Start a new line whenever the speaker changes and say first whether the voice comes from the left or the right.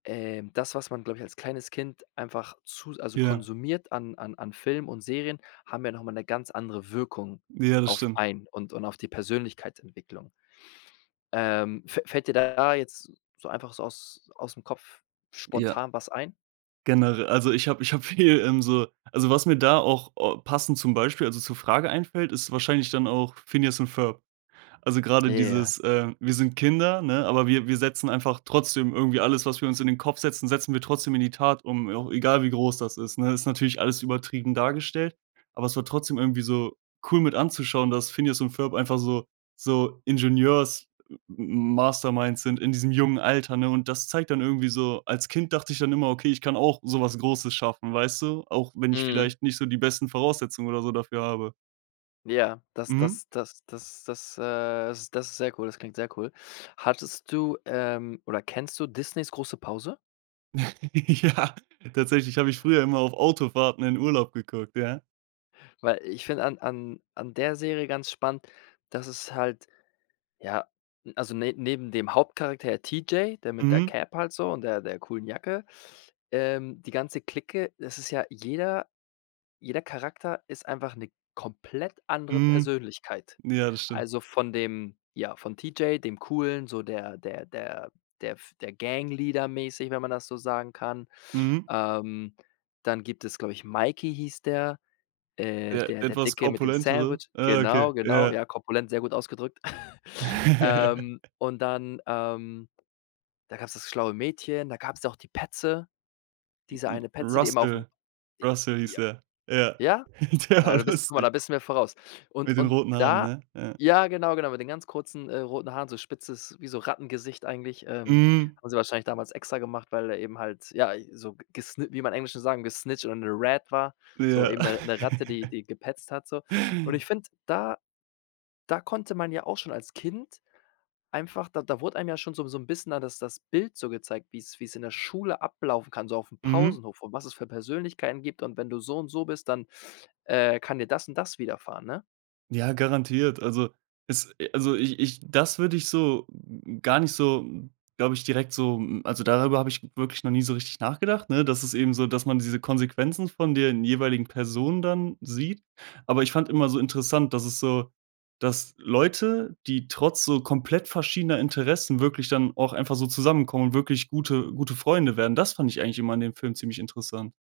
left: Ähm, das, was man, glaube ich, als kleines Kind einfach zu s also
right: Ja.
left: konsumiert an an an Film und Serien, haben ja noch mal 'ne ganz andere Wirkung
right: Ja, das
left: auf
right: stimmt.
left: einen, und und auf die Persönlichkeitsentwicklung. Ähm, fä fällt dir da jetzt so einfach aus ausm Kopf
right: Ja.
left: spontan was ein?
right: Genere Also ich habe ich habe viel, ähm, so also, was mir da auch passend zum Beispiel, also zur Frage einfällt, ist wahrscheinlich dann auch „Phineas and Ferb“. Also grade
left: Ja.
right: dieses, äh: „Wir sind Kinder, ne, aber wir wir setzen einfach trotzdem irgendwie alles, was wir uns in den Kopf setzen setzen wir trotzdem in die Tat um, au egal wie groß das ist“, ne? Ist natürlich alles übertrieben dargestellt, aber es war trotzdem irgendwie so cool mit anzuschauen, dass Phineas und Ferb einfach so so Ingenieurs-Masterminds sind in diesem jungen Alter, ne? Und das zeigt dann irgendwie so als Kind dachte ich dann immer: „Okay, ich kann auch so was Großes schaffen.“ Weißt du? Auch wenn ich
left: Mhm.
right: vielleicht nicht so die besten Voraussetzungen oder so dafür habe.
left: Ja, das
right: Mhm.
left: das das das das, äh, is das ist sehr cool. Das klingt sehr cool. Hattest du, ähm, oder kennst du Disney's „Große Pause“?
right: Ja, tatsächlich, habe ich früher immer auf Autofahrten in Urlaub geguckt, ja.
left: Weil ich find an an an der Serie ganz spannend, dass es halt, ja also ne neben dem Hauptcharakter T. J. der mit der
right: Mhm.
left: Cap halt so und der der coolen Jacke ähm, die ganze Clique das ist ja jeder jeder Charakter ist einfach 'ne komplett andere
right: Mhm.
left: Persönlichkeit.
right: Ja, das stimmt.
left: Also von dem, ja, von T. J., dem Coolen, so der der der der f der Gangleader mäßig, wenn man das so sagen kann.
right: Mhm.
left: Ähm, dann gibt es, glaub ich Mikey hieß der, äh,
right: Der
left: der der
right: etwas
left: Dicke mit dem
right: korpulentere?
left: Sandwich.
right: Ah, okay,
left: Genau, genau.
right: ja.
left: Ja, korpulent- sehr gut ausgedrückt. Ähm, und dann, ähm da gab's das schlaue Mädchen, da gab's auch die Petze, diese eine Petze, die immer
right: Russel.
left: aufm
right: Russel, hieß
left: Ja.
right: der. Ja.
left: Ja?
right: Der
left: Ja,
right: war
left: du bist guck mal,
right: lustig.
left: da bist du mir voraus. Und
right: Mit den
left: und
right: roten Haaren,
left: da
right: ne? Ja.
left: ja, genau, genau, mit den ganz kurzen, äh, roten Haaren so spitzes, wie so Rattengesicht eigentlich, ähm
right: Mhm.
left: haben sie wahrscheinlich damals extra gemacht, weil der eben halt, ja, so gesni wie man im Englischen sagen „gesnitcht“ oder 'ne „rat“ war, so
right: Ja.
left: eben 'ne 'ne Ratte, die die gepetzt hat so. Und ich finde, da da konnte man ja auch schon als Kind einfach da da wurde einem ja schon so 'n so 'n bisschen da das das Bild so gezeigt, wie's wie's in der Schule ablaufen kann, so aufm
right: Mhm.
left: Pausenhof und was es für Persönlichkeiten gibt. Und wenn du so und so bist, dann, äh, kann dir das und das widerfahren, ne?
right: Ja, garantiert. Also, es also, ich ich das würde ich so gar nicht so, glaube ich, direkt so hm, also darüber habe ich wirklich noch nie so richtig nachgedacht, ne? Dass es eben so dass man diese Konsequenzen von den jeweiligen Personen dann sieht. Aber ich fand immer so interessant, dass es so dass Leute, die trotz so komplett verschiedener Interessen wirklich dann auch einfach so zusammenkommen und wirklich gute gute Freunde werden, das fand ich eigentlich immer an dem Film ziemlich interessant.